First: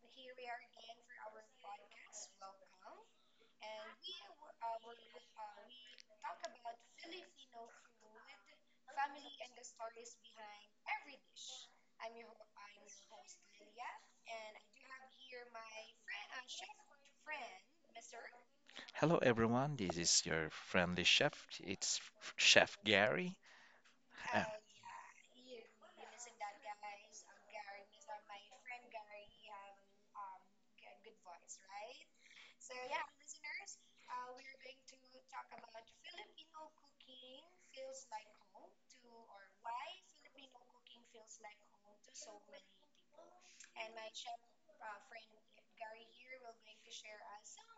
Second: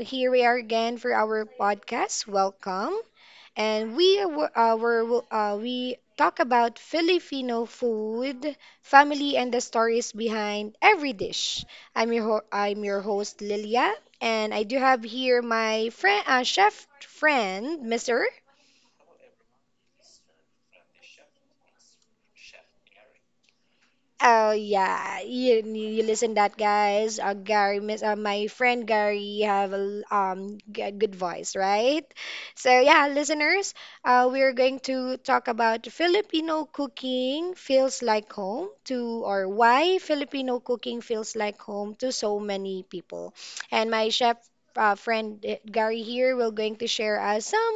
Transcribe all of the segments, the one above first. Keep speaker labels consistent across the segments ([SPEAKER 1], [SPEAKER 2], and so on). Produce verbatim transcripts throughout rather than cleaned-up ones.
[SPEAKER 1] here we are again for our podcast. Welcome. And we w- uh, were, uh, we talk about Filipino food, family, and the stories behind every dish. I'm your ho- I'm your host Lilia, and I do have here my friend, uh, chef friend, Mister.
[SPEAKER 2] Hello everyone, this is your friendly chef. It's Chef Gary. Uh,
[SPEAKER 1] Oh yeah, you you listen that, guys. Uh, Gary, miss, uh, my friend Gary have a l- um g- good voice, right? So yeah, listeners, uh, we're going to talk about Filipino cooking feels like home to, or why Filipino cooking feels like home to so many people. And my chef uh, friend eh, Gary here will going to share us some.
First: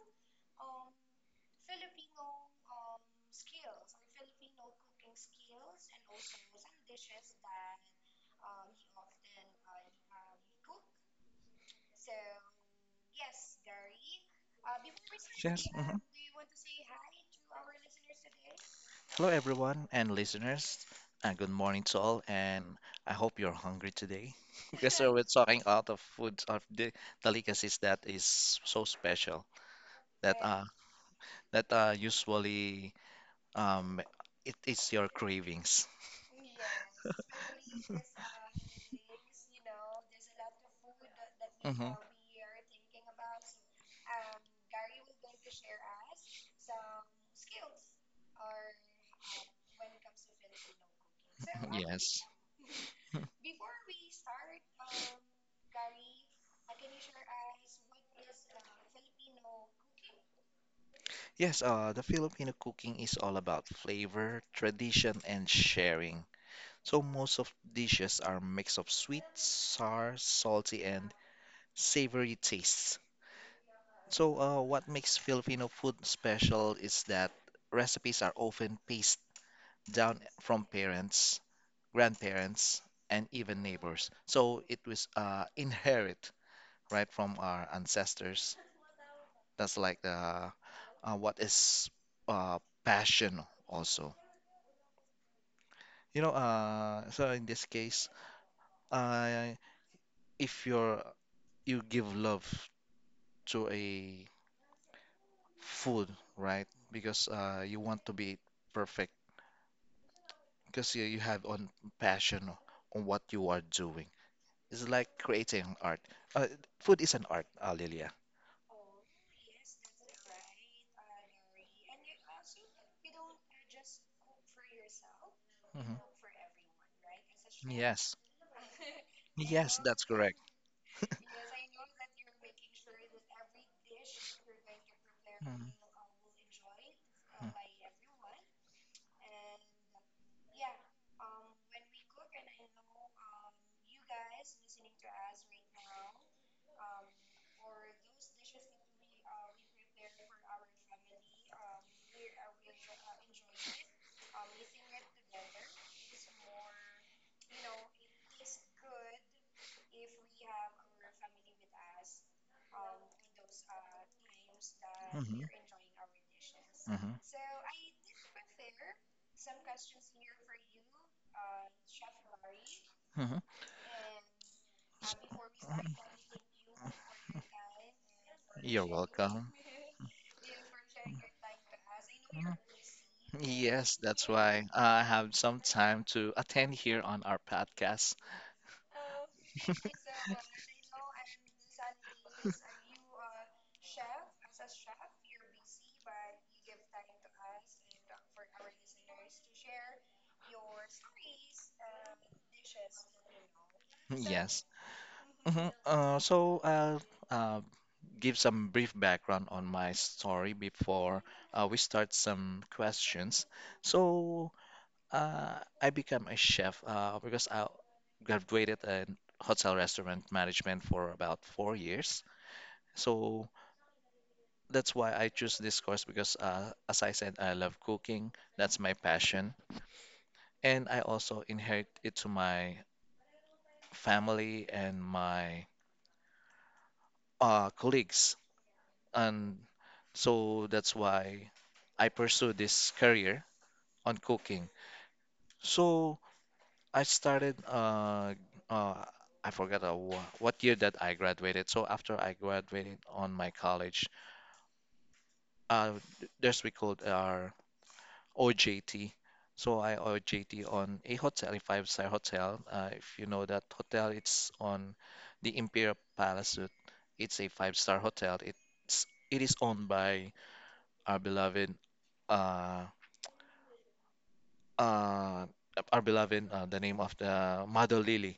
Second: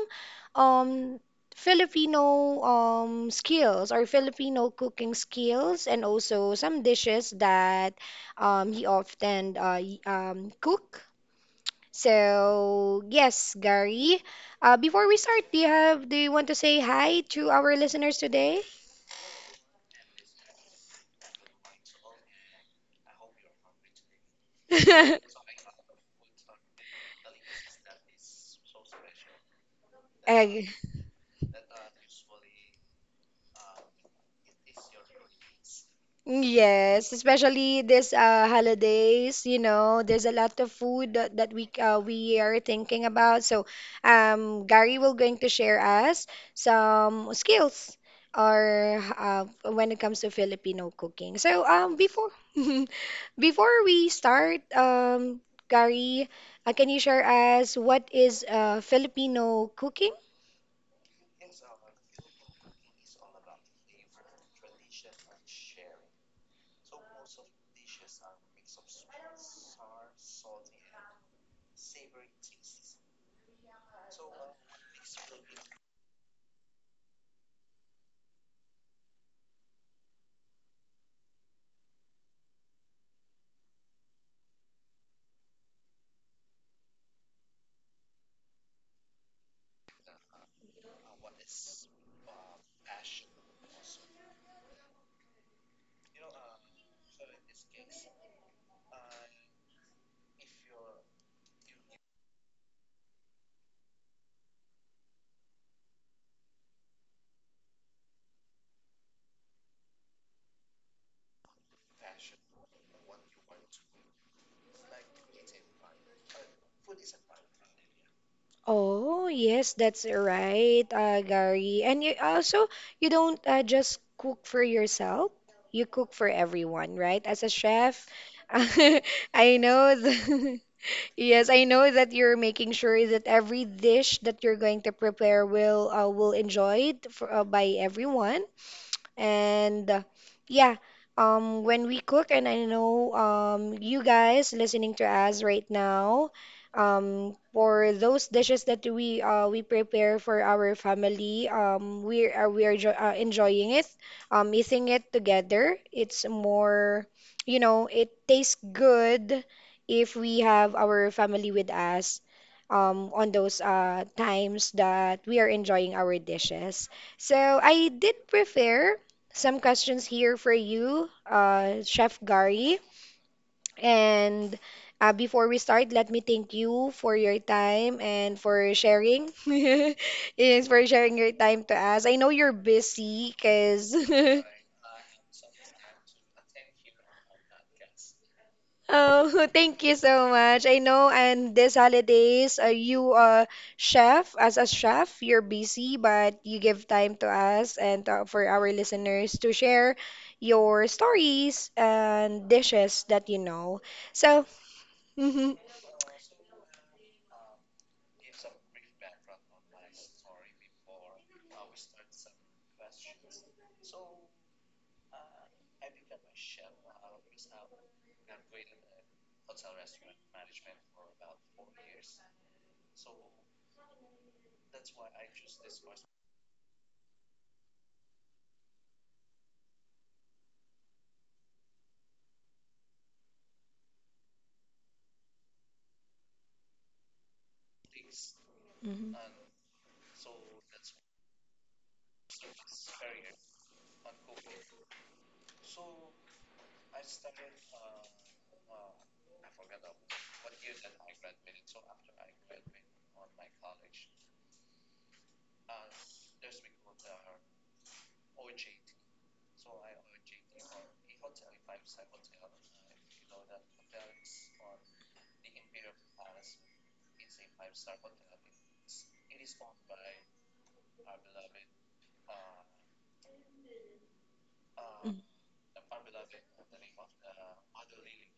[SPEAKER 1] Um, Filipino um, skills or Filipino cooking skills, and also some dishes that um, he often uh, y- um, cook. So yes, Gary. Uh, before we start, do
[SPEAKER 2] yes.
[SPEAKER 1] you
[SPEAKER 2] mhm.
[SPEAKER 1] have do you want to say hi to our listeners today?
[SPEAKER 2] Hello everyone and listeners. And good morning to all. And I hope you're hungry today because we're talking out of food of the delicacies that is so special that
[SPEAKER 1] Uh,
[SPEAKER 2] uh that uh usually um it is your cravings.
[SPEAKER 1] Yes, especially this uh, holidays, you know, there's a lot of food that, that we uh, we are thinking about. So, um, Gary will going to share us some skills or uh, when it comes to Filipino cooking. So, um,
[SPEAKER 2] Yes.
[SPEAKER 1] before before we start, um, Gary, uh, can you share us what is uh, Filipino cooking?
[SPEAKER 2] Yes, uh, the Filipino cooking is all about flavor, tradition, and sharing. So most of dishes are mix of sweet, sour, salty, and savory tastes. So uh, what makes Filipino food special is that recipes are often passed down from parents, grandparents, and even neighbors. So it was uh, inherit right from our ancestors. That's like the uh, what is uh, passion also. You know, uh, so in this case, uh, if you're you give love to a food, right? Because uh, you want to be perfect, because you, you have on passion on what you are doing. It's like creating art. Uh, food is an art, uh, Lilia.
[SPEAKER 1] Oh, yes, that's right, uh, Gary. And you also you don't uh, just cook for yourself. You
[SPEAKER 2] Hmm.
[SPEAKER 1] cook for everyone, right? As a chef,
[SPEAKER 2] Yes,
[SPEAKER 1] I
[SPEAKER 2] yes,
[SPEAKER 1] know
[SPEAKER 2] that's correct.
[SPEAKER 1] th- yes, I know that you're making sure that every dish that you're going to prepare
[SPEAKER 2] Mhm.
[SPEAKER 1] will uh, will enjoyed for, uh, by everyone. And uh, yeah, um, when we cook, and I know um, you guys listening to us right now, um, for those dishes that we uh, we prepare for our family, um, we are uh, we are jo uh, enjoying it, um, eating it together. It's more, you know, it tastes good if we have our family with us. Um, on those uh, times that we
[SPEAKER 2] Mhm.
[SPEAKER 1] are enjoying our dishes.
[SPEAKER 2] Mhm.
[SPEAKER 1] So I did prefer some questions here for you, uh, Chef Gary.
[SPEAKER 2] Mhm.
[SPEAKER 1] And uh, before we start, let me thank you for your time and for
[SPEAKER 2] You're
[SPEAKER 1] sharing.
[SPEAKER 2] welcome.
[SPEAKER 1] Yes, for sharing your time to us. I know you're busy because
[SPEAKER 2] Yes, that's why I have some time to attend here on our podcast.
[SPEAKER 1] Oh, thank you so much. I know, and this holidays, uh, you uh chef as a chef, you're busy, but you give time to us and uh, for our listeners to share your stories and dishes that you know. So,
[SPEAKER 2] Yes.
[SPEAKER 1] hmm
[SPEAKER 2] Mhm. Uh, so I'll uh, give some brief background on my story before uh, we start some questions. So uh, I became a chef uh, because I graduated in hotel restaurant management for about four years. So that's why I choose this course because, uh, as I said, I love cooking. That's my passion. And I also inherit it to my family and my uh, colleagues.
[SPEAKER 1] hmm
[SPEAKER 2] And so that's why I pursue this career on cooking. So I started, uh, uh, I forgot uh, wha- what year that I graduated. So after I graduated on my college, uh, th- there's we called our O J T. So I O J T on a hotel, a five-star hotel. Uh, if you know that hotel, it's on the Imperial Palace. It's a five-star hotel. It's it is owned by our beloved uh uh our beloved uh, the name of the Mother Lily.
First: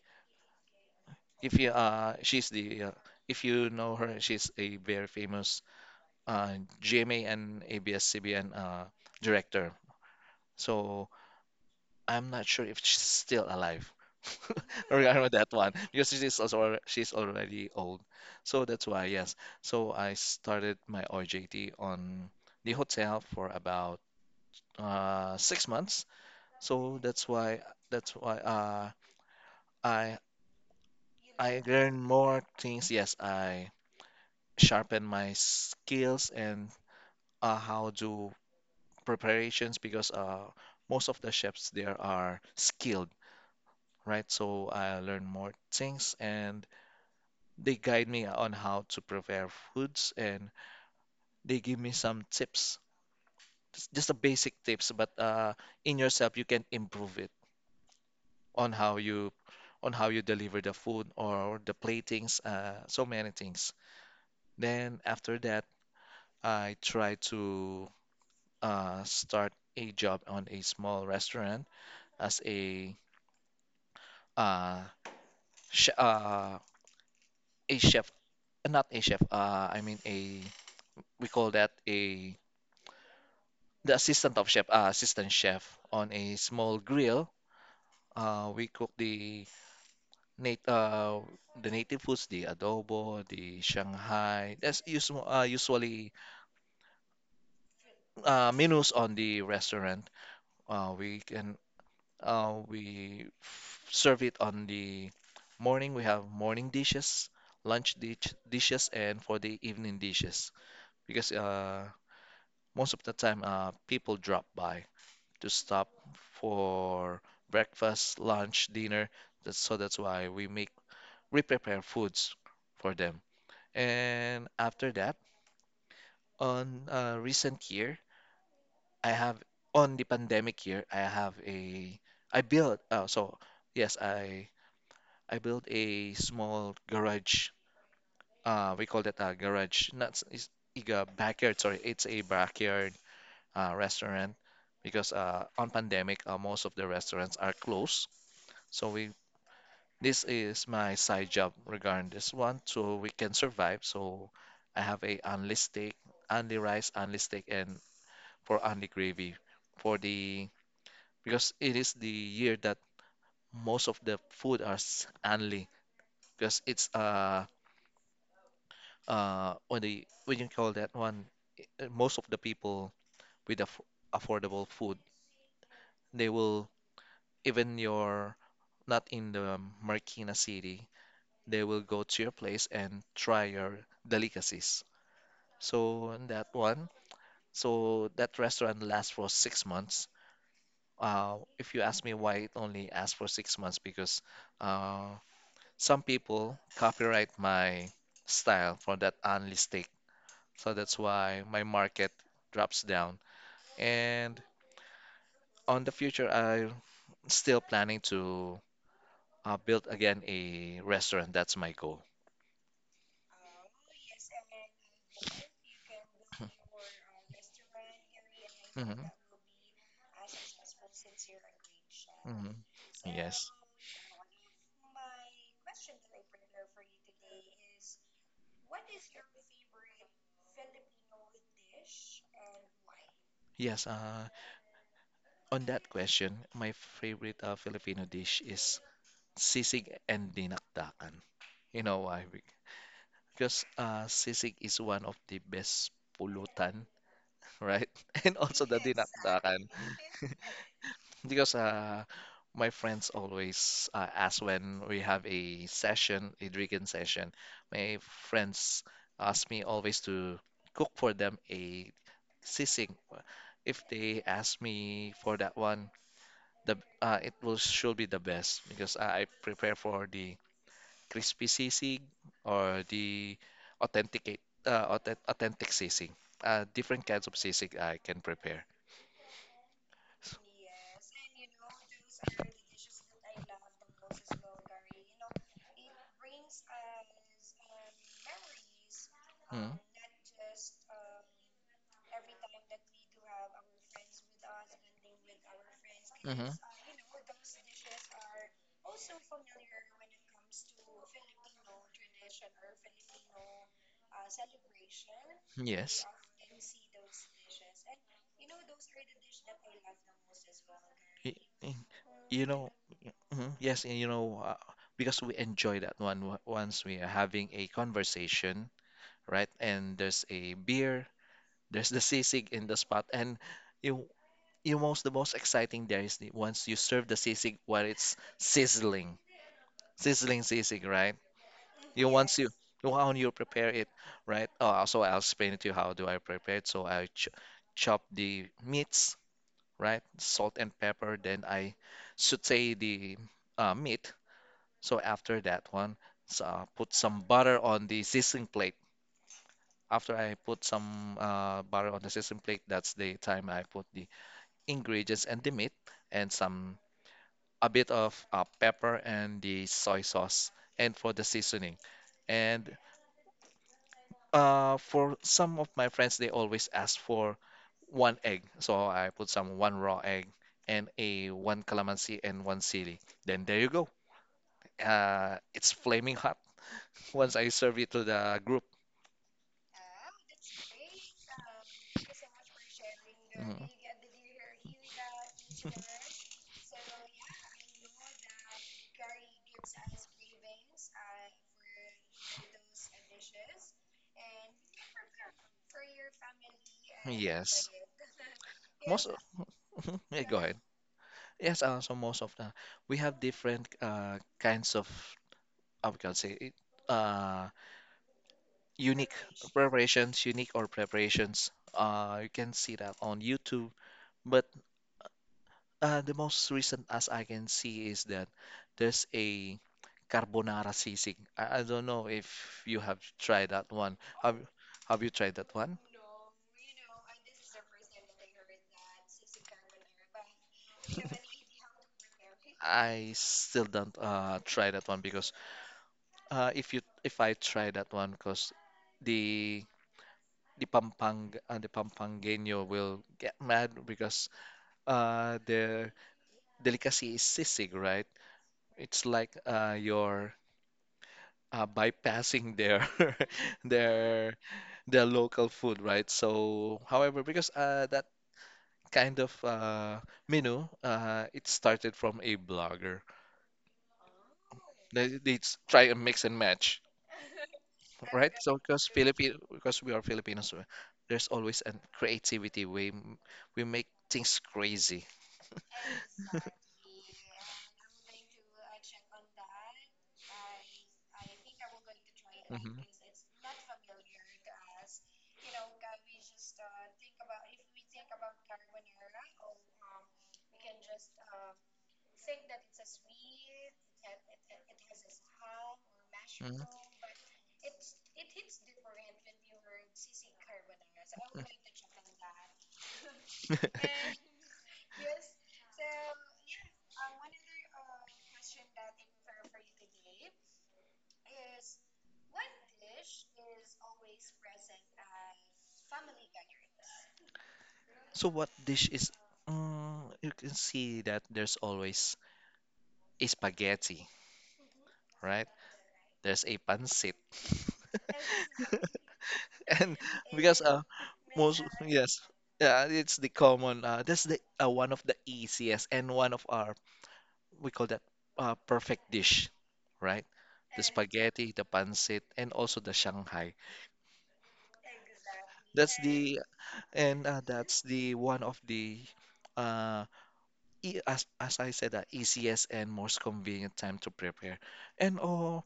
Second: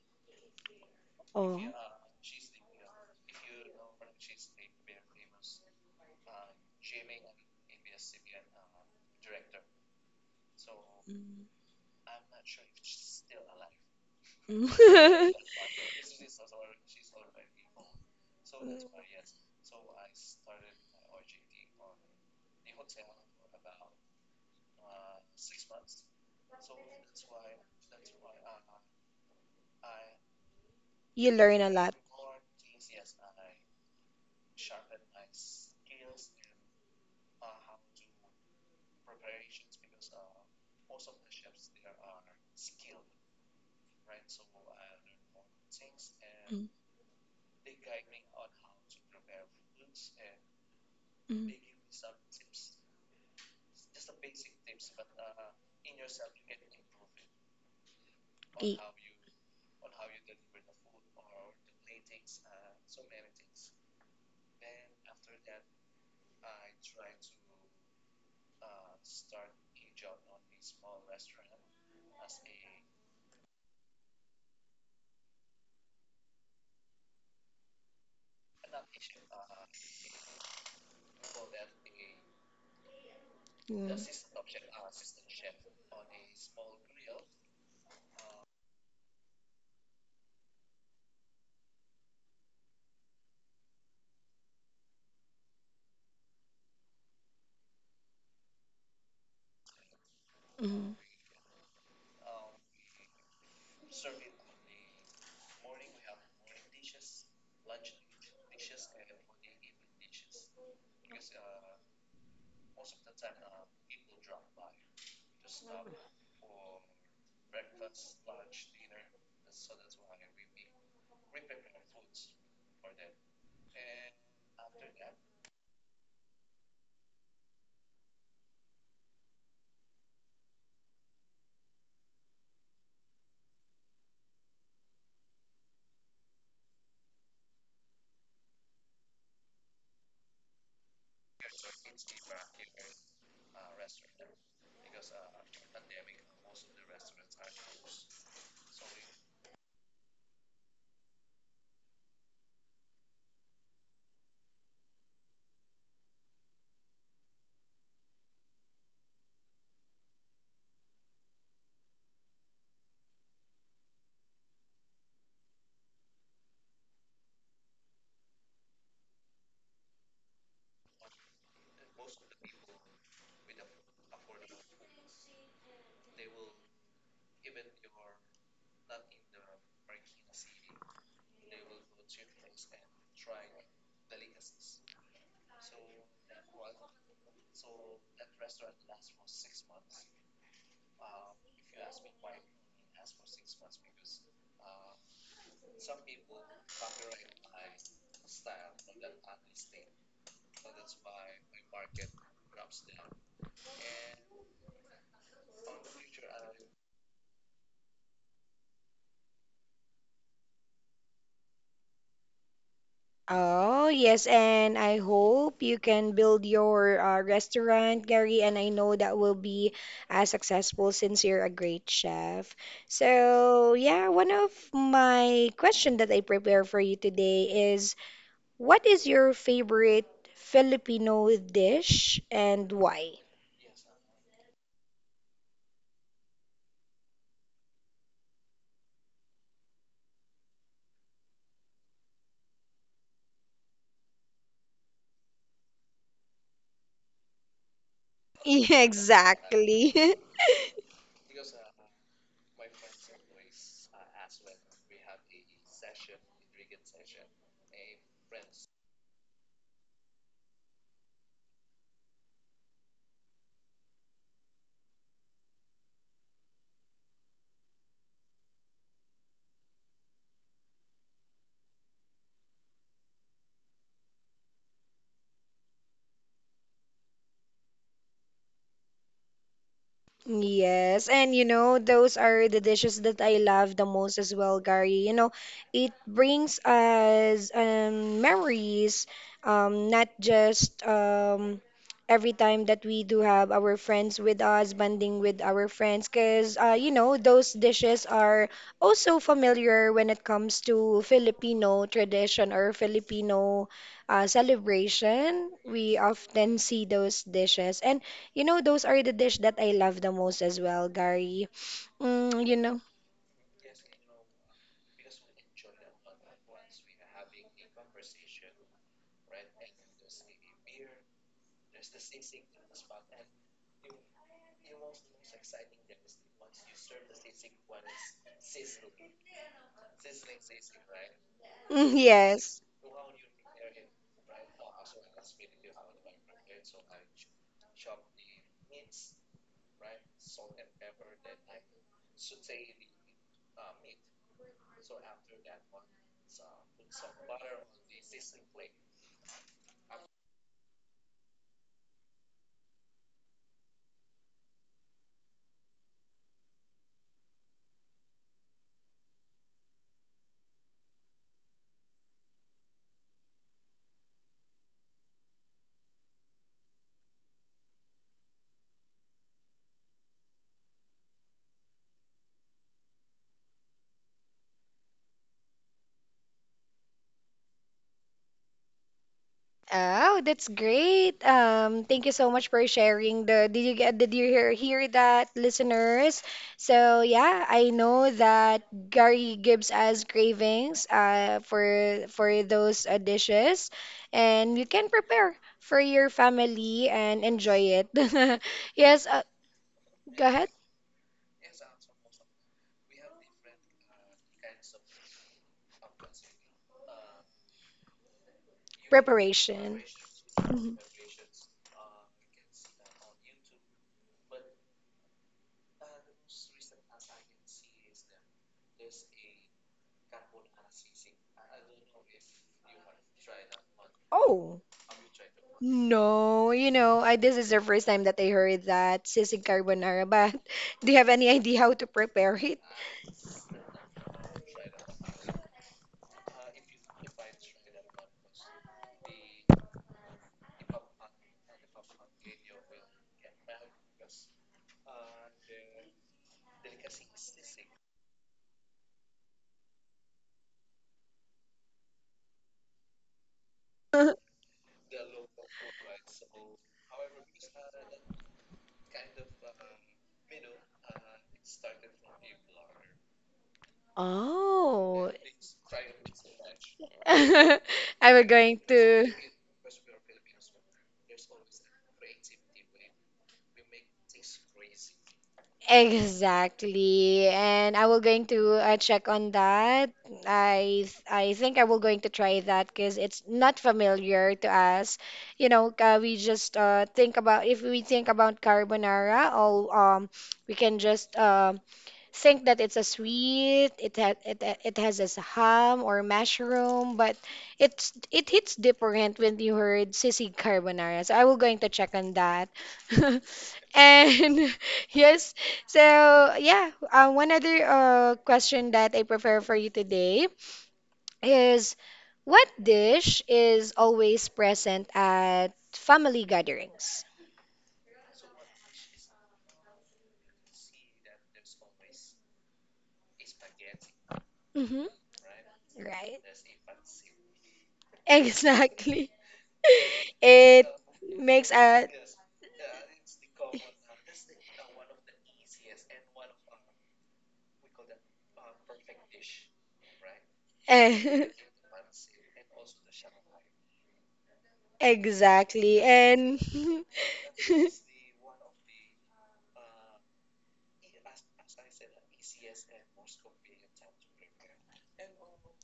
[SPEAKER 2] If
[SPEAKER 1] oh,
[SPEAKER 2] you uh she's the uh, if you know her, she's a very famous uh G M A and A B S-C B N uh director. So
[SPEAKER 1] mm.
[SPEAKER 2] I'm not sure if she's still alive regarding that one because she's also alre- she's already old. So that's why, yes. So I started my O J T on the hotel for about uh, six months. So that's why that's why uh, I
[SPEAKER 1] you learn
[SPEAKER 2] I
[SPEAKER 1] a lot.
[SPEAKER 2] learn more things. Yes, I sharpen my skills and uh, how do preparations because uh, most of the chefs there are skilled, right? So I learn more things, and
[SPEAKER 1] Mm,
[SPEAKER 2] they guide me on how to prepare foods, and
[SPEAKER 1] mm.
[SPEAKER 2] they give me some tips, just just the basic tips, but uh, in yourself you can improve it on
[SPEAKER 1] E-
[SPEAKER 2] how you on how you deliver the food or the platings, uh, so many things. Then after that, I try to uh, start a job on a small restaurant as a uh, sh uh, a chef, not a chef, uh, I mean a we call that a the assistant of chef, uh, assistant chef on a small grill. Uh, we cook the nat uh, the native foods, the adobo, the Shanghai. That's usu uh, usually uh, menus on the restaurant. Uh,
[SPEAKER 1] Mhm.
[SPEAKER 2] we can uh, we f- serve it on the morning. We have morning dishes, lunch dish dishes, and for the evening dishes because uh, most of the time uh, people drop by to stop for breakfast, lunch, dinner. That's, so that's why we make we prepare foods for them. And after that, on a recent year, I have on the pandemic year, I have a I built uh, so yes, I I built a small garage. Uh, we call that a garage, not s- is is a backyard. Sorry, it's a backyard uh, restaurant because uh, on pandemic, uh, most of the restaurants are closed. So we This is my side job regarding this one, so we can survive. So I have a only steak, only rice, only steak, and for only gravy for the because it is the year that most of the food are s- only because it's uh uh when the when you call that one i- uh, most of the people with aff affordable food they will even you're not in the Marikina city they will go to your place and try your delicacies. So that one, so that restaurant lasts for six months. Uh, if you ask me why it only lasts for six months, because uh, some people copyright my style for that only steak. So that's why my market drops down. And on the future, I'm still planning to uh, build again a restaurant. That's my goal.
[SPEAKER 1] Oh, yes, and I hope you can build your uh, restaurant, Gary, and I know
[SPEAKER 2] Hmm.
[SPEAKER 1] that will be uh, successful since you're a great
[SPEAKER 2] Hmm.
[SPEAKER 1] chef.
[SPEAKER 2] Yes.
[SPEAKER 1] So, yeah, one of my question that I prepare for you today is what is your favorite Filipino dish and why?
[SPEAKER 2] Yes, uh, on that question, my favorite uh, Filipino dish is sisig and dinakdakan. You know why? Be- Because uh, sisig is one of the best pulutan, right? And also the
[SPEAKER 1] Yeah,
[SPEAKER 2] dinakdakan.
[SPEAKER 1] exactly.
[SPEAKER 2] Because uh, my friends always uh, ask when we have a session, a drinking session, my friends ask me always to cook for them a sisig. If they ask me for that one, the uh, it will should be the best because I prepare for the crispy sisig or the authenticate uh, authen- authentic sisig. Uh, different kinds of sisig I can prepare. S-
[SPEAKER 1] Yes, and you know, those are the dishes that I love the most as well, Gary. You know, it brings us um, memories,
[SPEAKER 2] Mhm.
[SPEAKER 1] um, not just um, every time that we do have our friends with us, bonding with our friends,
[SPEAKER 2] Mhm.
[SPEAKER 1] because uh, you know, those dishes are also familiar when it comes to Filipino tradition or Filipino uh, celebration. We
[SPEAKER 2] Yes.
[SPEAKER 1] often see those dishes. And you know, those are the dish that I love the most as well,
[SPEAKER 2] Y-
[SPEAKER 1] Gary.
[SPEAKER 2] y- You
[SPEAKER 1] Mm, you
[SPEAKER 2] know,
[SPEAKER 1] know.
[SPEAKER 2] mhm, yes, and you know, uh, because we enjoy that one w- once we are having a conversation, right? And there's a beer, there's the sisig in the spot, and you you most the most exciting there is the, once you serve the sisig while it's sizzling, sizzling sisig, right?
[SPEAKER 1] Mm,
[SPEAKER 2] You once you
[SPEAKER 1] yes.
[SPEAKER 2] how you prepare it, right? Oh, so I'll explain it to you how do I prepare it. So I ch chop the meats, right? Salt and pepper. Then I saute the uh, meat. So after that one, so, uh, put some butter on the sizzling plate. After I put some uh, butter on the sesame plate, that's the time I put the ingredients and the meat and some a bit of uh, pepper and the soy sauce and for the seasoning. And uh, for some of my friends, they always ask for one egg. So I put some one raw egg and a one calamansi and one chili. Then there you go. Uh, it's flaming hot once I serve it to the group.
[SPEAKER 1] Oh, that's great. Um, thank you so much for sharing the did
[SPEAKER 2] Mhm.
[SPEAKER 1] you get did you hear hear that, listeners? So yeah, I know that Gary gives us cravings uh for for those uh, dishes and you can prepare for your family and
[SPEAKER 2] Yes.
[SPEAKER 1] enjoy it.
[SPEAKER 2] Most
[SPEAKER 1] Yes,
[SPEAKER 2] of,
[SPEAKER 1] uh,
[SPEAKER 2] mhm. yeah,
[SPEAKER 1] go
[SPEAKER 2] go
[SPEAKER 1] ahead.
[SPEAKER 2] ahead. Yes, uh, so most of the we have different uh, kinds of I we can say it, uh, unique
[SPEAKER 1] Preparation.
[SPEAKER 2] preparations, unique or
[SPEAKER 1] Mhm.
[SPEAKER 2] preparations. Uh, you can see that on YouTube. But uh, the most recent as I can see is that there's a carbonara sisig. I, I don't know if you have tried that one. Have
[SPEAKER 1] Oh.
[SPEAKER 2] Have you tried that one?
[SPEAKER 1] No, you know, I this is the first time that I heard that sisig carbonara, but do you have any idea how to prepare it?
[SPEAKER 2] I still don't uh, try that one because Uh, if you if I try that one, because the the Pampang uh, the Pampangeno will get mad because uh their delicacy is sisig, right? It's like uh you're uh, bypassing their their their local food, right? So, however, because uh that kind of uh menu uh it started from a blogger. They,
[SPEAKER 1] Oh.
[SPEAKER 2] they s- try a mix and match,
[SPEAKER 1] I was
[SPEAKER 2] right? So
[SPEAKER 1] going
[SPEAKER 2] because
[SPEAKER 1] to.
[SPEAKER 2] Filipino, because we are Filipinos, uh, there's always a creativity. We m- we make things crazy.
[SPEAKER 1] Exactly. And I will going to uh, check on that. I I think I will going to try that
[SPEAKER 2] Hmm.
[SPEAKER 1] because it's not familiar to us. You know, uh, we just uh, think about if we think about carbonara, all um we can just um think that it's a sweet, it ha it uh, it has this ham or
[SPEAKER 2] Hmm.
[SPEAKER 1] mushroom, but it's it hits different when you heard sisig carbonara. So I will going to check on that. And yes, so yeah, uh, one other uh, question that I prepare for you today is what dish is always present at family gatherings?
[SPEAKER 2] So what dish is? Mm, you can see that there's always a spaghetti,
[SPEAKER 1] Mm-hmm.
[SPEAKER 2] right?
[SPEAKER 1] Right.
[SPEAKER 2] There's a pancit,
[SPEAKER 1] Exactly.
[SPEAKER 2] and because
[SPEAKER 1] It
[SPEAKER 2] uh
[SPEAKER 1] makes
[SPEAKER 2] most
[SPEAKER 1] a
[SPEAKER 2] yes, yeah, it's the common. Uh, that's the uh, one of the easiest and one of our we call that uh, perfect dish, right? The
[SPEAKER 1] eh,
[SPEAKER 2] spaghetti, the pancit, and also the Shanghai.
[SPEAKER 1] exactly
[SPEAKER 2] That's the
[SPEAKER 1] and
[SPEAKER 2] and uh, that's the one of the uh, e as as I said, uh, easiest and most convenient time to prepare. And oh,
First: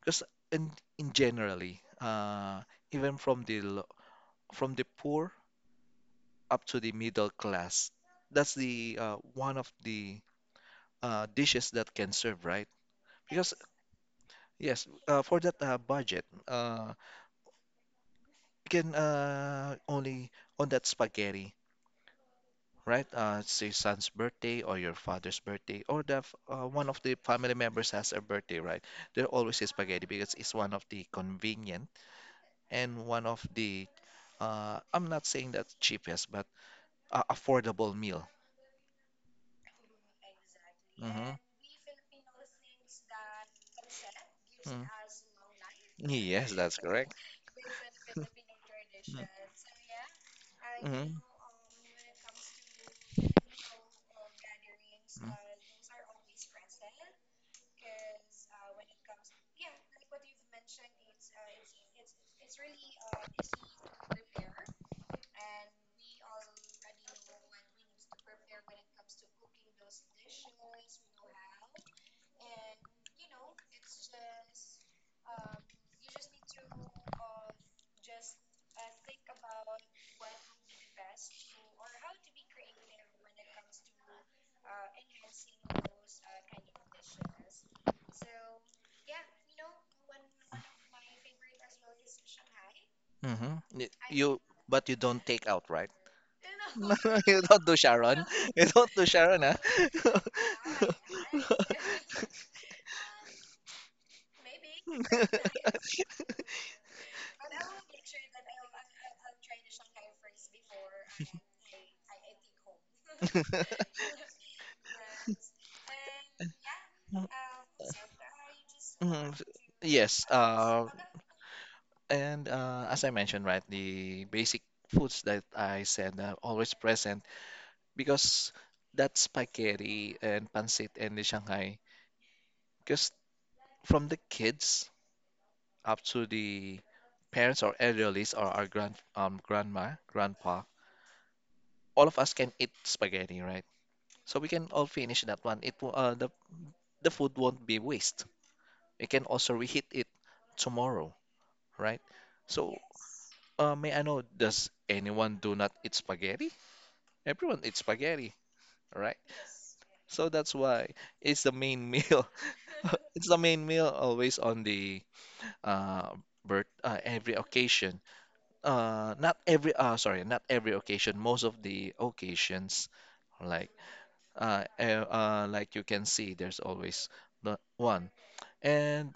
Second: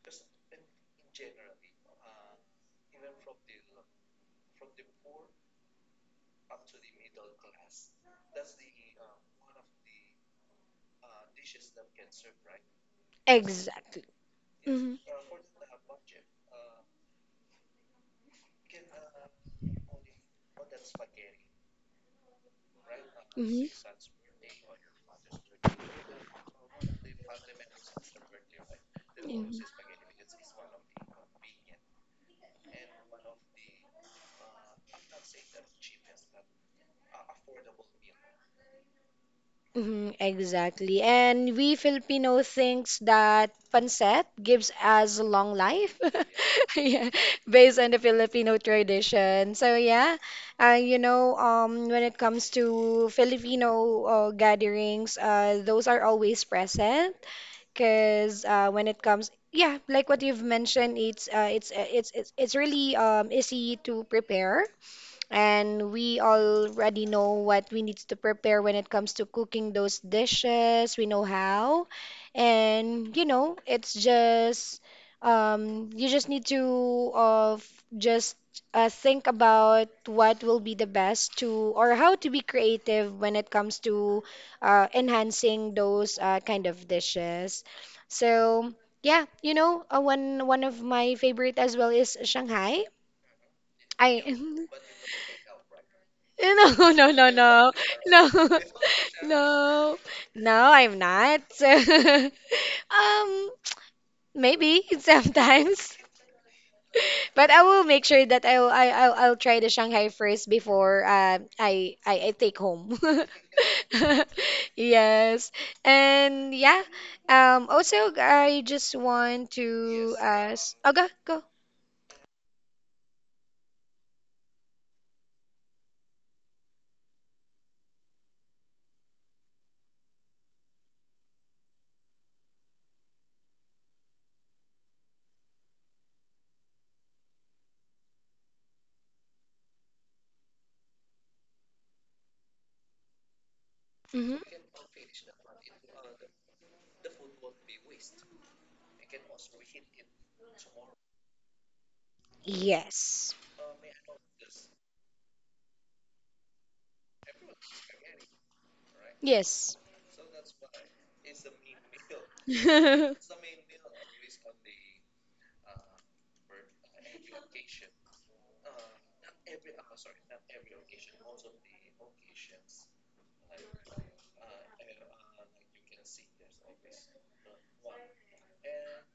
[SPEAKER 2] because in, in generally, uh, even from the lo- from the poor up to the middle class, that's the uh, one of the uh, dishes that can serve, right? Because
[SPEAKER 1] exactly.
[SPEAKER 2] yes,
[SPEAKER 1] Mhm.
[SPEAKER 2] uh, for that uh, budget. Uh, can uh only on that spaghetti, right? Uh, it's
[SPEAKER 1] hmm
[SPEAKER 2] your son's birthday or your father's birthday, or the f- uh, one of the family members has a birthday, right? There always is spaghetti because it's one of the convenient and one of the uh, I'm not saying that cheapest, but uh, affordable meal.
[SPEAKER 1] Mm-hmm, exactly.
[SPEAKER 2] Mm-hmm.
[SPEAKER 1] And we Filipino thinks that pancit gives us long life.
[SPEAKER 2] Yes, that's
[SPEAKER 1] Yeah,
[SPEAKER 2] correct.
[SPEAKER 1] based on the Filipino tradition. So yeah, uh, you
[SPEAKER 2] Mm-hmm.
[SPEAKER 1] know, um, when it comes to Filipino uh, gatherings, uh, those are always present. Because uh, when it comes, yeah, like what you've mentioned, it's uh, it's uh, it's it's it's really um easy to prepare, and we already know what we need to prepare when it comes to cooking those dishes. We know how. And you know, it's just um you just need to uh f- just uh, think about what will be the best to or how to be creative when it comes to uh, enhancing those uh, kind of dishes. So yeah, you know, uh, one one of my favorite as well is Shanghai.
[SPEAKER 2] Mm-hmm. I
[SPEAKER 1] I
[SPEAKER 2] You, but you don't take out, right?
[SPEAKER 1] No,
[SPEAKER 2] No,
[SPEAKER 1] no, no,
[SPEAKER 2] you don't
[SPEAKER 1] no,
[SPEAKER 2] do
[SPEAKER 1] no,
[SPEAKER 2] Sharon. You don't do Sharon, huh?
[SPEAKER 1] no, no, I'm not. Um, maybe sometimes, but I will make sure that I'll I, I'll, I'll try the Shanghai first before uh, I, I I take home. Yes, and yeah. Um, also, I just
[SPEAKER 2] Mhm.
[SPEAKER 1] want to
[SPEAKER 2] Yes.
[SPEAKER 1] ask.
[SPEAKER 2] Uh,
[SPEAKER 1] Oh, go go.
[SPEAKER 2] And uh, as I mentioned, right, the basic foods that I said are always present because that spaghetti and pancit and the Shanghai, because from the kids up to the parents or elderlies or our grand um, grandma, grandpa, all of us can eat spaghetti, right?
[SPEAKER 1] Hmm
[SPEAKER 2] So we can all finish that one. It wo- uh, the the food won't be waste. We can also reheat it tomorrow, right? So,
[SPEAKER 1] Yes,
[SPEAKER 2] uh, may I know, does anyone do not eat spaghetti? Everyone eats spaghetti, right?
[SPEAKER 1] yes.
[SPEAKER 2] So that's why it's the main meal. It's the main meal always on the uh birth uh, every occasion. Uh not every uh sorry, not every occasion, most of the occasions like uh, uh uh, like you can see there's always the one. And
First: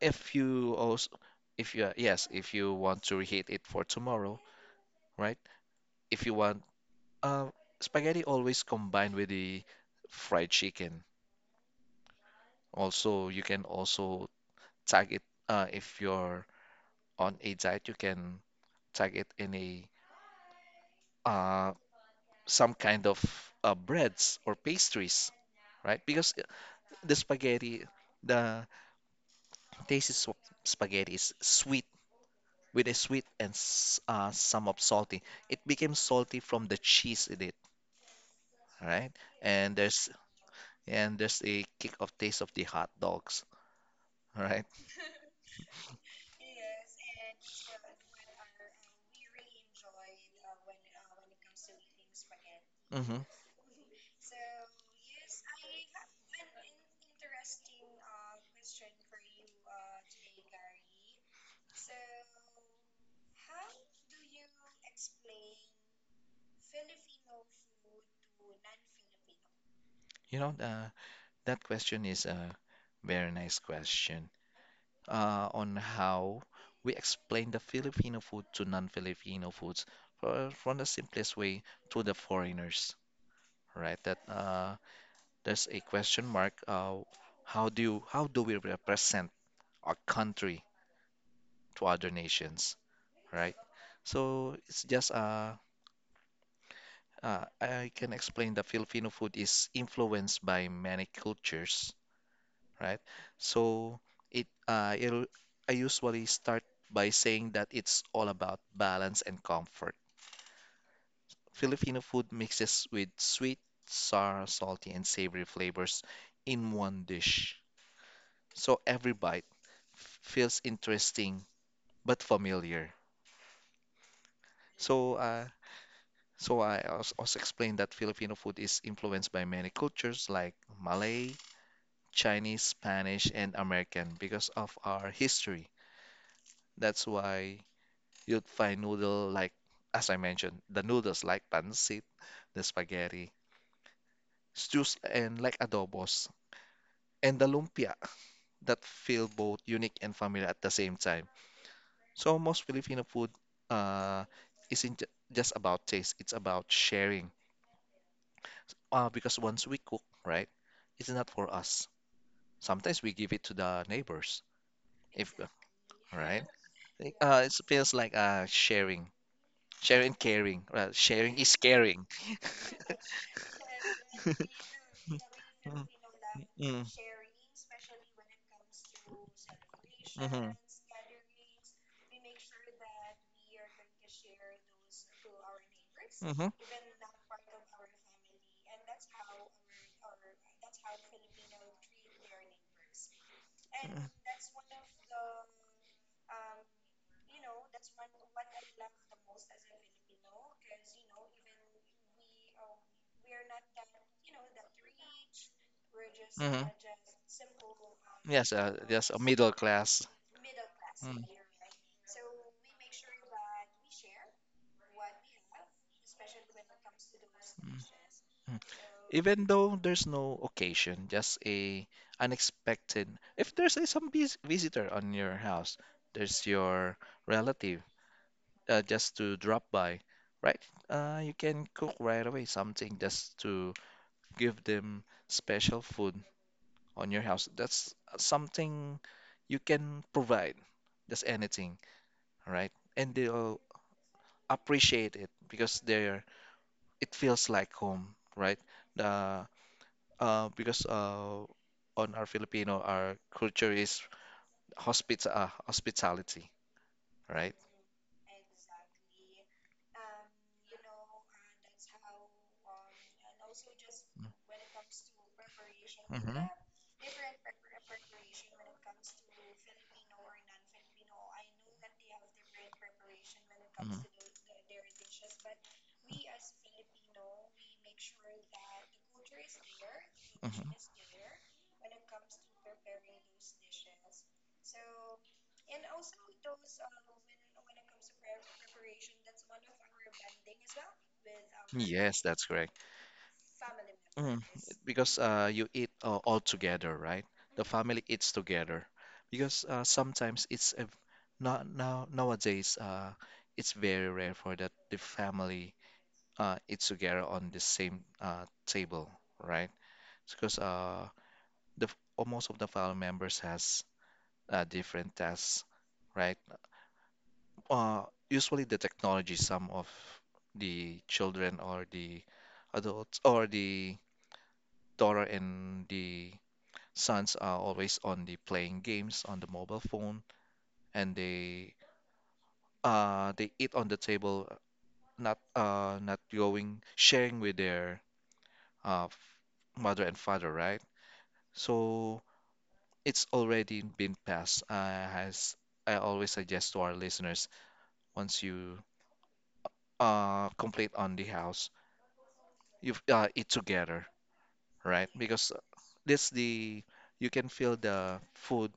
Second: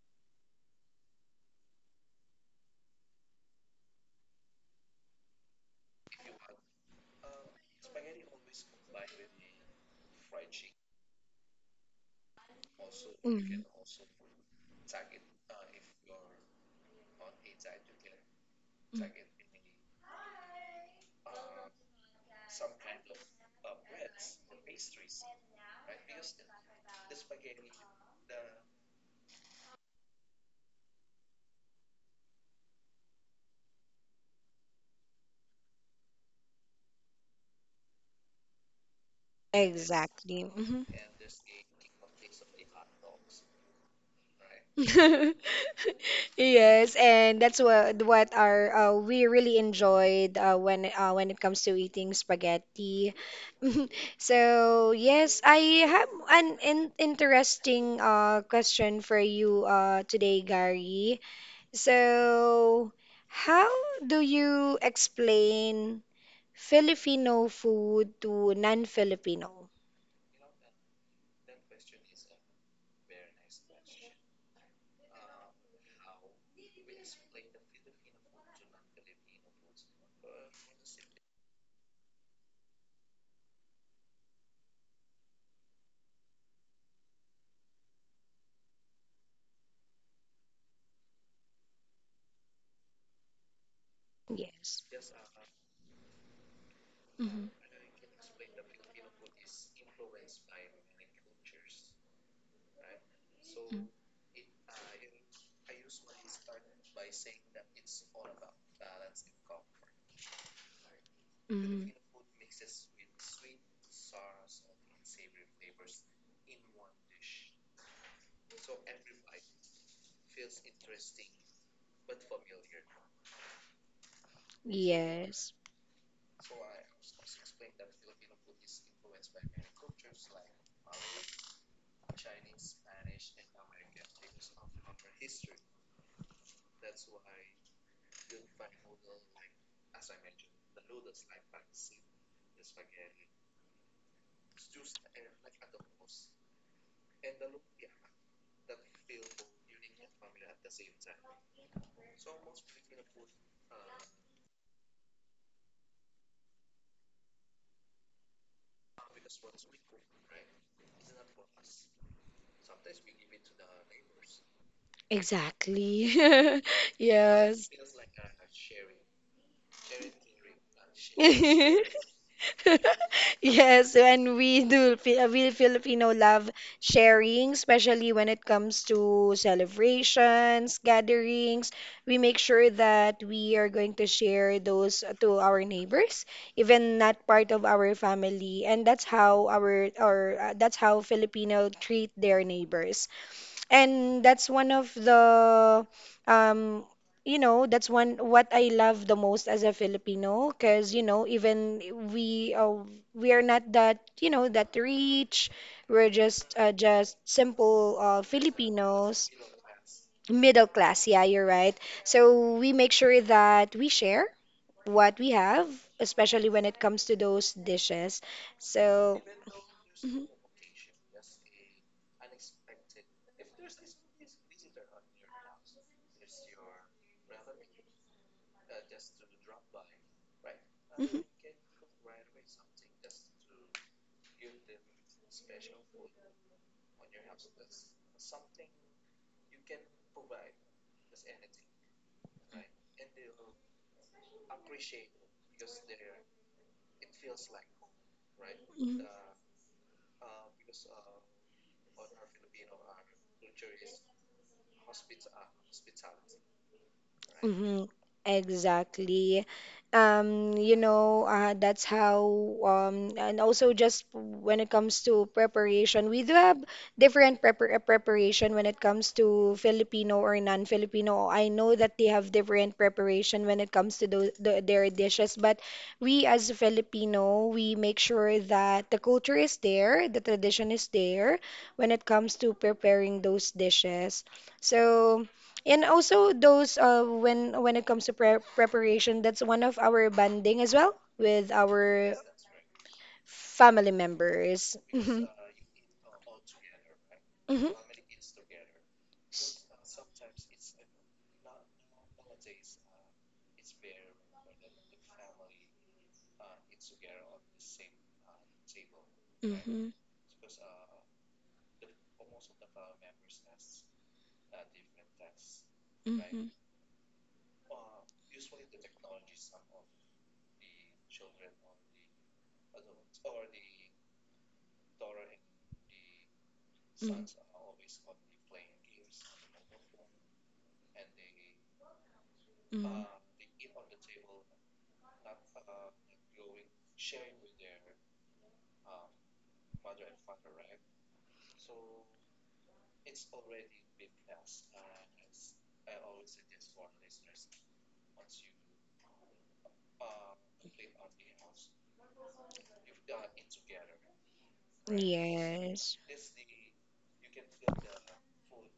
[SPEAKER 2] if you also, if you, yes, if you want to reheat it for tomorrow, right? If you want, uh, spaghetti always combined with the fried chicken. Also, you can also tag it, uh, if you're on a diet, you can
[SPEAKER 1] Mhm.
[SPEAKER 2] tag it in a, uh, some kind of uh, breads or pastries, right? Because uh, the spaghetti, the taste is sw- spaghetti is sweet with a sweet and s- uh, some of salty. It became salty from the cheese in it, right? And there's
[SPEAKER 1] Exactly. Mhm.
[SPEAKER 2] and there's a kick of taste of the hot dogs, right?
[SPEAKER 1] Yes, and that's what what our uh, we really enjoyed uh, when uh, when it comes to eating
[SPEAKER 2] Mm-hmm.
[SPEAKER 1] spaghetti. So yes, I have an in interesting uh, question for you uh, today, Gary. So how do you explain Filipino food to non-Filipino?
[SPEAKER 2] You know, the. That question is a very nice question, uh, on how we explain the Filipino food to non-Filipino foods fro- from the simplest way to the foreigners, right? That, uh, there's a question mark. Uh, how do you, how do we represent our country to other nations, right? So it's
[SPEAKER 1] Yes.
[SPEAKER 2] just uh, uh,
[SPEAKER 1] Mm-hmm.
[SPEAKER 2] I can explain the Filipino food is influenced by many cultures, right? So it uh, it'll I usually start by saying that it's all about balance and comfort.
[SPEAKER 1] Mm-hmm.
[SPEAKER 2] Filipino food mixes with sweet, sour, salty, and savory flavors in one dish. So every bite f- feels interesting but familiar. So uh,
[SPEAKER 1] Yes,
[SPEAKER 2] so I als- also explained that Filipino food is influenced by many cultures like Malay, Chinese, Spanish, and American because of our history. That's why you'd find noodle like, as I mentioned, the noodles like pancit, the spaghetti, stews and like adobos, and the lumpia that feel both unique and familiar at the same time. So most Filipino food, uh, isn't ju- just about taste, it's about sharing. Uh, because once we cook, right, it's not for us. Sometimes we give it to the neighbors, if uh,
[SPEAKER 1] exactly.
[SPEAKER 2] right? Like, Uh, it
[SPEAKER 1] Yes.
[SPEAKER 2] feels like uh, sharing sharing and caring. Well, sharing is caring.
[SPEAKER 1] Yes, and we do Fi- we
[SPEAKER 2] Mm,
[SPEAKER 1] Filipino love
[SPEAKER 2] mm,
[SPEAKER 1] sharing, especially when it comes to
[SPEAKER 2] mhm,
[SPEAKER 1] celebrations, gatherings. We make sure that we are going to share those to our neighbors,
[SPEAKER 2] mhm,
[SPEAKER 1] even not part of our family, and that's how our or uh, that's how Filipino treat their neighbors.
[SPEAKER 2] mm,
[SPEAKER 1] And that's one of the, um, you know, that's one what I love the most as a Filipino, because you know, even we uh, we are not that, you know, that rich. We're just
[SPEAKER 2] mhm.
[SPEAKER 1] uh, just simple uh,
[SPEAKER 2] Yes, uh, yes, a
[SPEAKER 1] Filipinos.
[SPEAKER 2] middle class.
[SPEAKER 1] Middle class, yeah,
[SPEAKER 2] Mm,
[SPEAKER 1] you're right. So we make sure that we share what we have, especially when it comes to those
[SPEAKER 2] mm,
[SPEAKER 1] dishes.
[SPEAKER 2] mm.
[SPEAKER 1] So,
[SPEAKER 2] Even though there's no
[SPEAKER 1] Mhm,
[SPEAKER 2] occasion, just a unexpected. If there's a, some vis visitor on your house, there's your relative, uh, just to drop by, right? Uh,
[SPEAKER 1] mhm,
[SPEAKER 2] you can cook right away something just to give them special food on your house. That's something you can provide, just anything, right? And they'll appreciate it because they're it feels like home, right?
[SPEAKER 1] mhm.
[SPEAKER 2] Uh, uh, because uh, on our Filipino, our culture is hospita uh, hospitality, right?
[SPEAKER 1] hmm Exactly. Um, you know, uh, that's how, um, and also just when it comes to preparation, we do
[SPEAKER 2] Mm-hmm.
[SPEAKER 1] have different prepar uh, preparation when it comes to Filipino or non-Filipino. I know that they have different preparation when it
[SPEAKER 2] Hmm.
[SPEAKER 1] comes to those, the, their dishes, but we as a Filipino, we make sure that the culture is there, the
[SPEAKER 2] Mhm.
[SPEAKER 1] tradition is there when it comes to preparing those dishes. So, and also those uh, when when it comes to pre preparation, that's one of our bonding as well with our
[SPEAKER 2] Yes, that's correct.
[SPEAKER 1] family
[SPEAKER 2] Mm,
[SPEAKER 1] members.
[SPEAKER 2] because
[SPEAKER 1] Mhm.
[SPEAKER 2] uh, you eat uh, all together, right? The
[SPEAKER 1] Mhm.
[SPEAKER 2] family eats together. Because
[SPEAKER 1] S-
[SPEAKER 2] uh, sometimes it's a, not now nowadays, uh, it's very rare for that the family uh, eats together on the same uh, table, right?
[SPEAKER 1] Mhm.
[SPEAKER 2] Because uh, the f- almost of the family members has uh, different tasks, right?
[SPEAKER 1] Mhm.
[SPEAKER 2] uh, Usually the technology, some of the children or the adults or the daughter and the
[SPEAKER 1] Mhm.
[SPEAKER 2] sons are always on the playing games on the mobile phone and they
[SPEAKER 1] Mhm.
[SPEAKER 2] uh they eat on the table, not uh not going sharing with their uh f- mother and father, right? So it's already been passed, uh, as I always suggest to our listeners, once you uh complete on the house, you, uh, eat together, right? Because
[SPEAKER 1] Yes.
[SPEAKER 2] this the you can feel the food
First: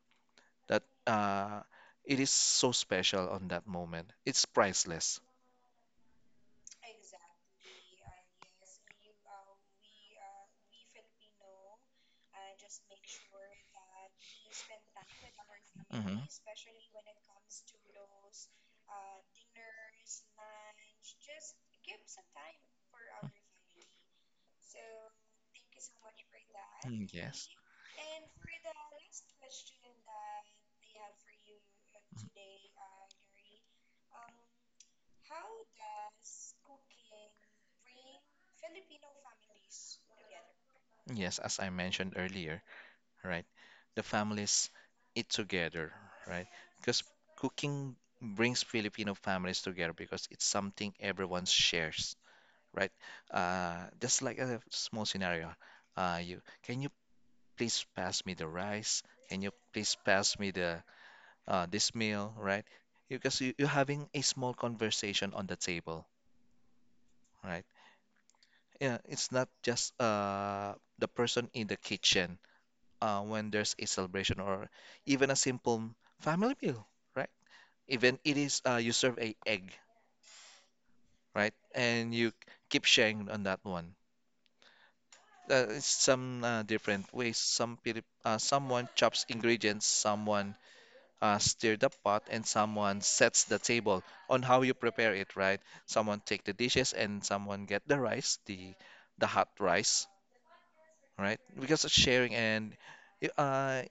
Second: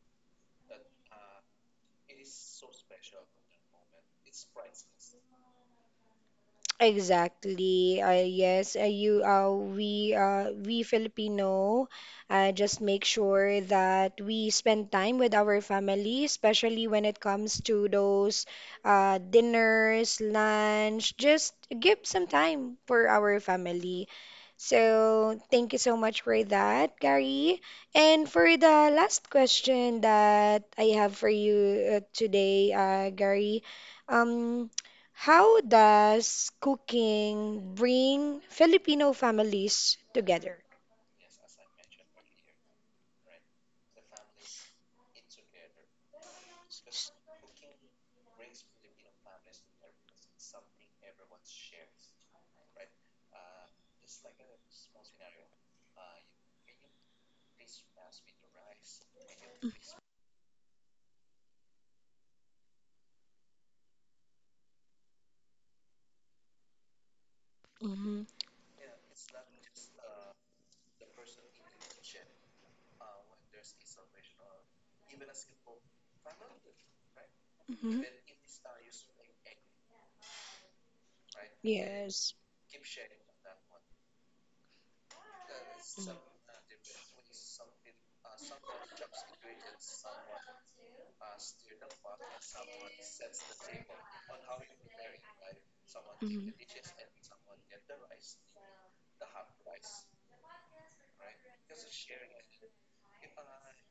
[SPEAKER 2] that, uh, it is so special on that moment. It's priceless.
[SPEAKER 1] Exactly. Uh, yes, uh, you uh, we uh, We Filipino uh, just make sure that we spend time with our
[SPEAKER 2] Hmm.
[SPEAKER 1] family, especially when it comes to those uh, dinners, lunch. Just give some time for our family. So thank you so much for
[SPEAKER 2] Yes.
[SPEAKER 1] that,
[SPEAKER 2] Mm-hmm.
[SPEAKER 1] Gary. And for the last question that I have for you uh, today, uh, Gary, um. how does cooking bring Filipino families together?
[SPEAKER 2] Yes, as I mentioned earlier, right? The families eat together, right? Because cooking brings Filipino families together because it's something everyone shares, right? Uh, just like a small scenario. Uh, you can you please pass me the rice? Can you please pass me the, uh, this meal, right? Because you, you're having a small conversation on the table, right?
[SPEAKER 1] Mm-hmm.
[SPEAKER 2] Yeah, it's not just, uh, the person in the kitchen, uh, when there's a celebration or even a simple family meal, right?
[SPEAKER 1] hmm
[SPEAKER 2] Even it is, uh, you serve a egg, right? And you
[SPEAKER 1] Yes.
[SPEAKER 2] keep sharing on that one. Uh, it's
[SPEAKER 1] Mm-hmm.
[SPEAKER 2] some uh, different ways. Some Pilip uh, someone chops ingredients, someone, uh, stir the pot, and someone sets the table on how you prepare it, right? Someone take the dishes, and someone get the rice, the the hot rice, right? Because of sharing and y- uh,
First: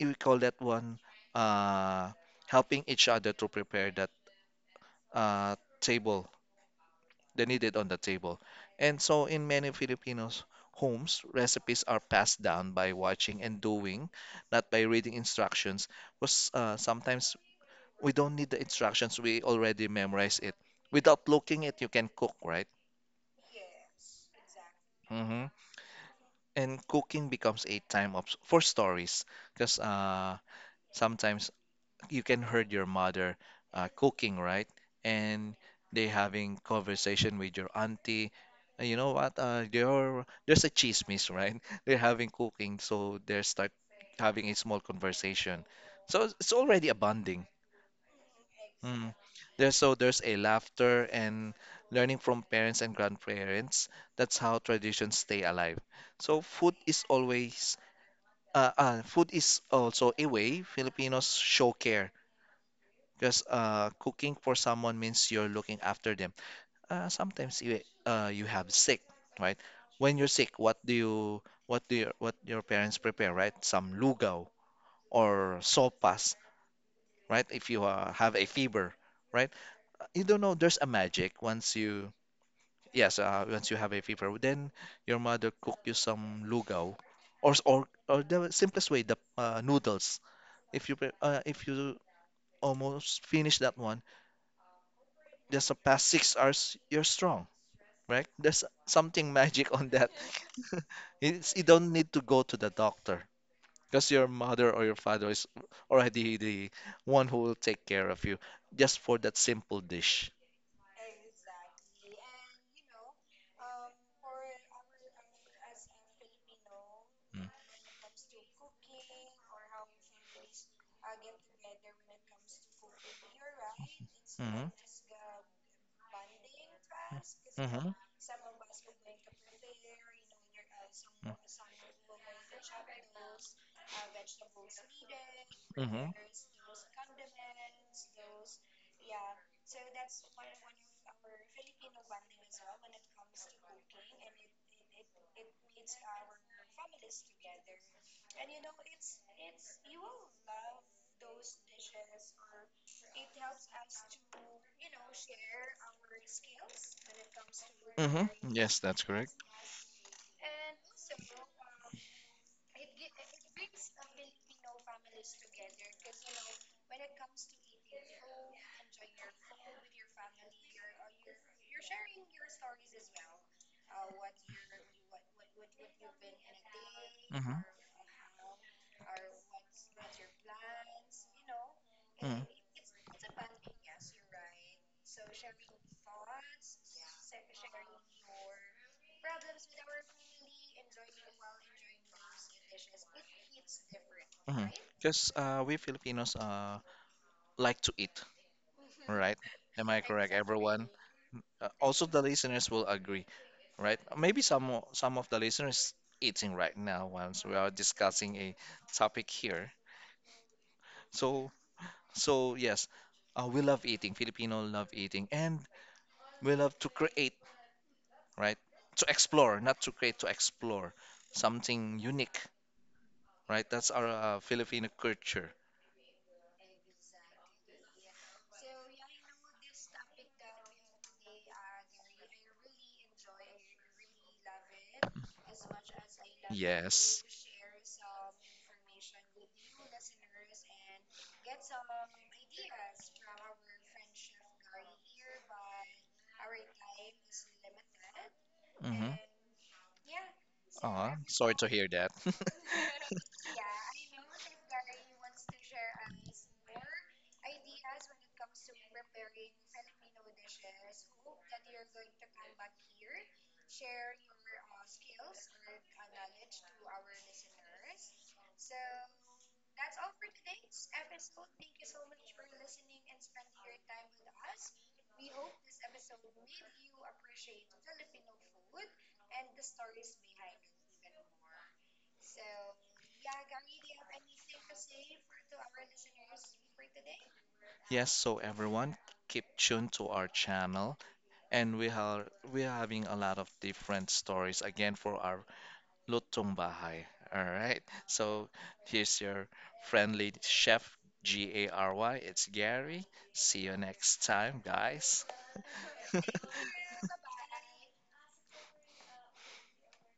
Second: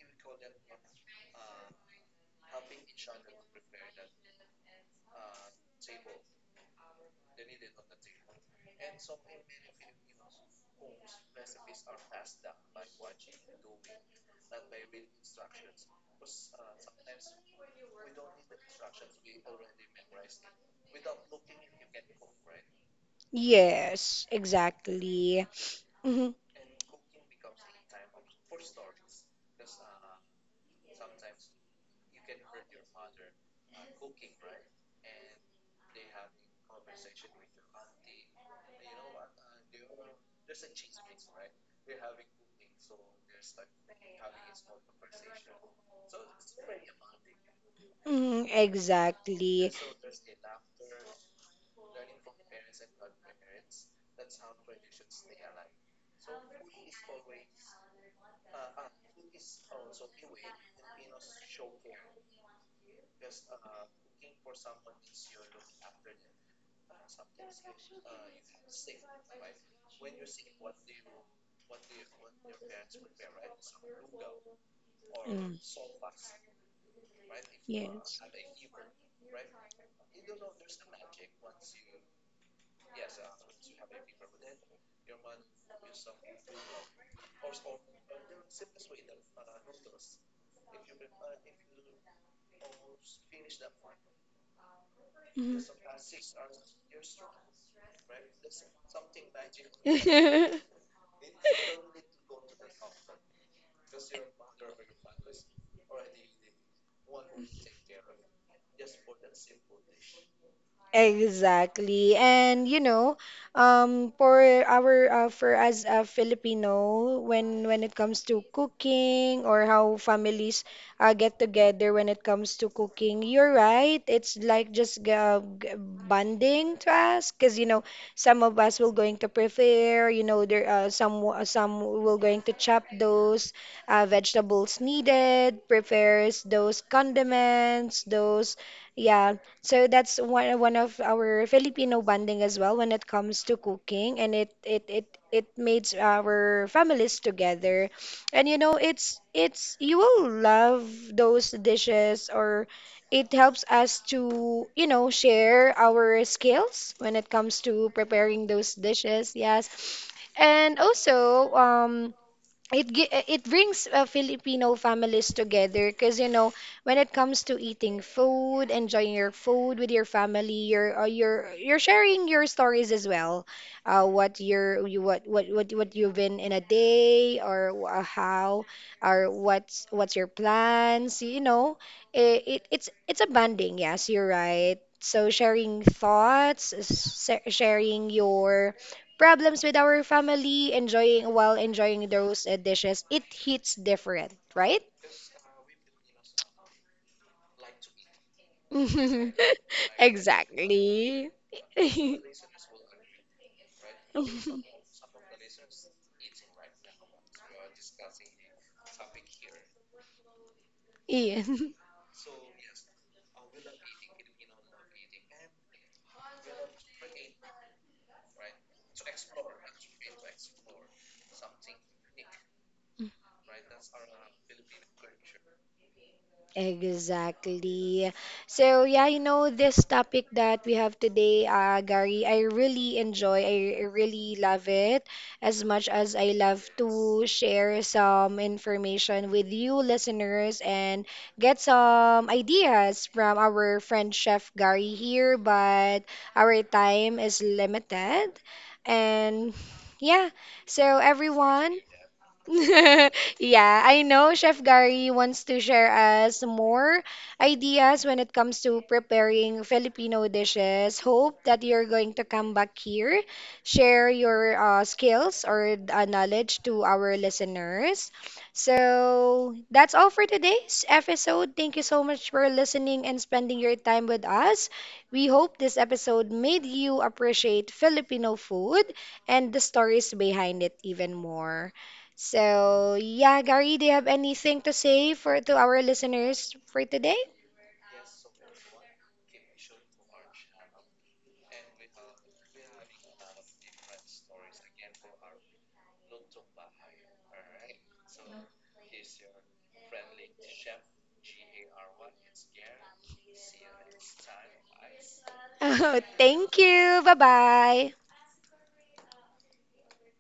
[SPEAKER 2] we call that one, uh, helping each other to prepare that, uh, table they need it on the table. And so, in many Filipinos' homes, recipes are passed down by watching and doing, not by reading instructions. Was uh, Sometimes we don't need the instructions; we already memorize it. Without looking it, you can cook, right?
[SPEAKER 1] Yes,
[SPEAKER 2] Hmm.
[SPEAKER 1] exactly. hmm
[SPEAKER 2] And cooking becomes a time of for stories, because uh, sometimes you can heard your mother, uh, cooking, right? And they having conversation with your auntie. And you know what? Uh, there there's a chismis, right? They're having cooking, so they start having a small conversation. So it's it's already a bonding.
[SPEAKER 1] hmm
[SPEAKER 2] Mm.
[SPEAKER 1] exactly.
[SPEAKER 2] There's so there's a laughter and learning from parents and grandparents. That's how traditions stay alive. So food is always, uh, uh, food is also a way Filipinos show care because uh, cooking for someone means you're looking after them. Uh, sometimes you, uh, you have sick, right? When you're sick, what do you, what do your what your parents prepare, right? Some lugaw
[SPEAKER 1] Mm,
[SPEAKER 2] or sopas, right? If you, uh,
[SPEAKER 1] Yes.
[SPEAKER 2] have a fever, right? You don't know. There's a magic once you, yes uh, once you have a fever, then your mother cook you some lugaw, or s- or or the simplest way the, uh, noodles. If you pre- uh, if you almost finish that one just the past six hours, you're strong, right? There's something magic on that.
[SPEAKER 1] Mhm.
[SPEAKER 2] It's, you don't need to go to the doctor because your mother or your father is already the one who will take care of you just for that simple dish.
[SPEAKER 1] Exactly. And you know, um, for our uh, for as a Filipino,
[SPEAKER 2] Mm.
[SPEAKER 1] when when it comes to cooking or how families uh, get together when it comes to cooking, you're right. It's like just g- uh, g- bonding to us, because you
[SPEAKER 2] Mm-hmm.
[SPEAKER 1] know,
[SPEAKER 2] Mm-hmm.
[SPEAKER 1] some of us will going to prepare, you know, there uh, some w- uh, some will going to chop those uh, vegetables needed,
[SPEAKER 2] Mm-hmm.
[SPEAKER 1] prepares those condiments, those. Yeah, so that's one one of our Filipino bonding as well when it comes to cooking, and it it it it makes our families together. And you know, it's it's you will love those dishes, or it helps us to you know share our skills when it comes to
[SPEAKER 2] Mm-hmm.
[SPEAKER 1] preparing those
[SPEAKER 2] Yes, that's correct.
[SPEAKER 1] dishes. Yes, and also um it gi- uh, it brings uh, Filipino families together because you know when it comes to eating food, enjoying your food with your family, you're uh, you're you're sharing your stories as well, uh, what you're you, what what what what you've been in a day
[SPEAKER 2] Mm-hmm.
[SPEAKER 1] or uh, how or what's what's your plans, you know, it, it it's it's a bonding. Yes, you're right. So sharing thoughts, s- sharing your problems with our family, enjoying while enjoying those uh, dishes, it hits different,
[SPEAKER 2] Mm-hmm.
[SPEAKER 1] right?
[SPEAKER 2] Because uh, we Filipinos, uh, like to eat, right? Am I correct, everyone?
[SPEAKER 1] Exactly.
[SPEAKER 2] Uh, also, the listeners will agree, right? Maybe some o- some of the listeners eating right now once we are discussing a topic here.
[SPEAKER 1] Yeah.
[SPEAKER 2] So so yes, uh, we love eating. Filipino love eating, and we love to create, right? To explore, not to create, to explore something unique, right? That's our, uh, Filipino culture.
[SPEAKER 1] Exactly. So yeah, you know this topic that we have today, uh, Gary, I really enjoy. I really love it as much as I love
[SPEAKER 2] Yes.
[SPEAKER 1] to share some information with you listeners and get some ideas from our friend Chef Gary here, but our time is limited.
[SPEAKER 2] Mm-hmm.
[SPEAKER 1] And yeah, so
[SPEAKER 2] Aw, sorry to
[SPEAKER 1] everyone,
[SPEAKER 2] hear that.
[SPEAKER 1] yeah, I know Chef Gary wants to share us more ideas when it comes to preparing Filipino dishes. Hope that you're going to come back here, share your uh, skills or uh, knowledge to our listeners. So that's all for today's episode. Thank you so much for listening and spending your time with us. We hope this episode made you appreciate Filipino food and the stories behind it even more. So, yeah, Gary, do you have anything to say for to our listeners for today?
[SPEAKER 2] Yes, so everyone keep tuned to our channel and we are we are having a lot of different stories again for our Lutong Bahay. All right. So here's your friendly chef G A R Y. It's Gary. See you next time, guys.
[SPEAKER 1] Oh, thank you. Bye-bye.